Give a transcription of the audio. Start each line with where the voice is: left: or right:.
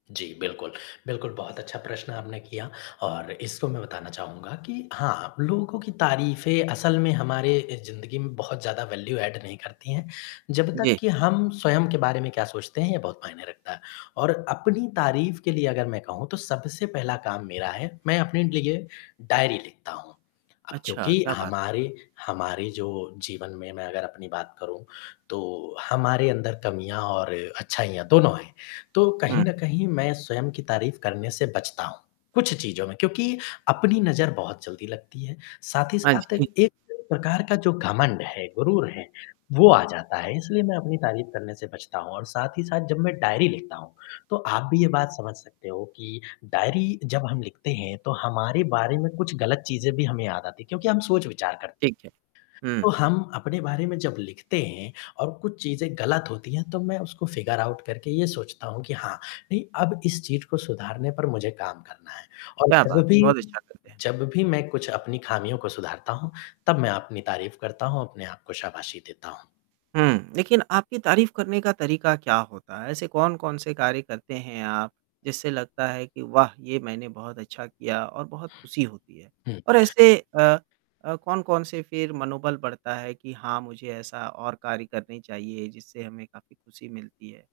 left: जी, बिल्कुल। बिल्कुल बहुत अच्छा प्रश्न आपने किया और इसपे मैं बताना चाहूँगा कि हाँ, आप लोगों की तारीफ़ें असल में हमारे ज़िंदगी में बहुत ज़्यादा वैल्यू ऐड नहीं करती हैं, जब तक
right: जी।
left: कि हम स्वयं के बारे में क्या सोचते हैं ये बहुत मायने रहता है। और अपनी तारीफ़ के लिए अगर मैं कहूँ तो सबसे पहला काम मेरा है मैं अपने लिए डायरी लिखता हूँ। अब
right: अच्छा
left: क्योंकि
right: क्या बात है।
left: हमारे हमारे जो जीवन में मैं अगर अपनी बात करूँ तो हमारे अंदर कमियाँ और अच्छाइयाँ दोनों हैं। तो
right: हुँ।
left: कहीं न कहीं मैं स्वयं की तारीफ़ करने से बचता हूँ, कुछ चीज़ों में। क्योंकि अपनी नज़र बहुत जल्दी लगती है। साथ ही
right: हाँ
left: साथ
right: जी।
left: एक प्रकार का जो घमंड है, गुरूर है, वो आ जाता है, इसलिए मैं अपनी तारीफ़ करने से बचता हूँ और साथ ही साथ जब मैं डायरी लिखता हूँ, तो आप भी ये बात समझ सकते हो कि डायरी जब हम लिखते हैं, तो हमारे बारे में कुछ गलत चीज़ें भी हमें याद आती हैं क्योंकि हम सोच-विचार कर
right: ठीक है।
left: तो
right: हुँ।
left: हम अपने बारे में जब लिखते हैं और कुछ चीज़ें गलत होती हैं तब मैं उसको फ़िगर आउट करके ये सोचता हूँ कि हाँ, नहीं अब इस चीज़ को सुधारने पर मुझे काम करना है। और
right: क्या
left: जब
right: बात!
left: भी
right: बहुत अच्छा करते है।
left: जब भी मैं कुछ अपनी खामियों को सुधारता हूँ, तब मैं अपनी तारीफ़ करता हूँ, अपने आप को शाबाशी देता हूँ।
right: हुँ। लेकिन आपकी तारीफ़ करने का तरीका क्या होता है? ऐसे कौन-कौन से कार्य करते हैं आप जिससे लगता है कि वाह! ये मैंने बहुत अच्छा किया और बहुत खुशी होती है?
left: हुँ।
right: और ऐसे अ अ, कौन-कौन से फिर मनोबल बढ़ता है कि हाँ, मुझे ऐसा और कार्य करने चाहिए जिससे हमें काफ़ी खुशी मिलती है?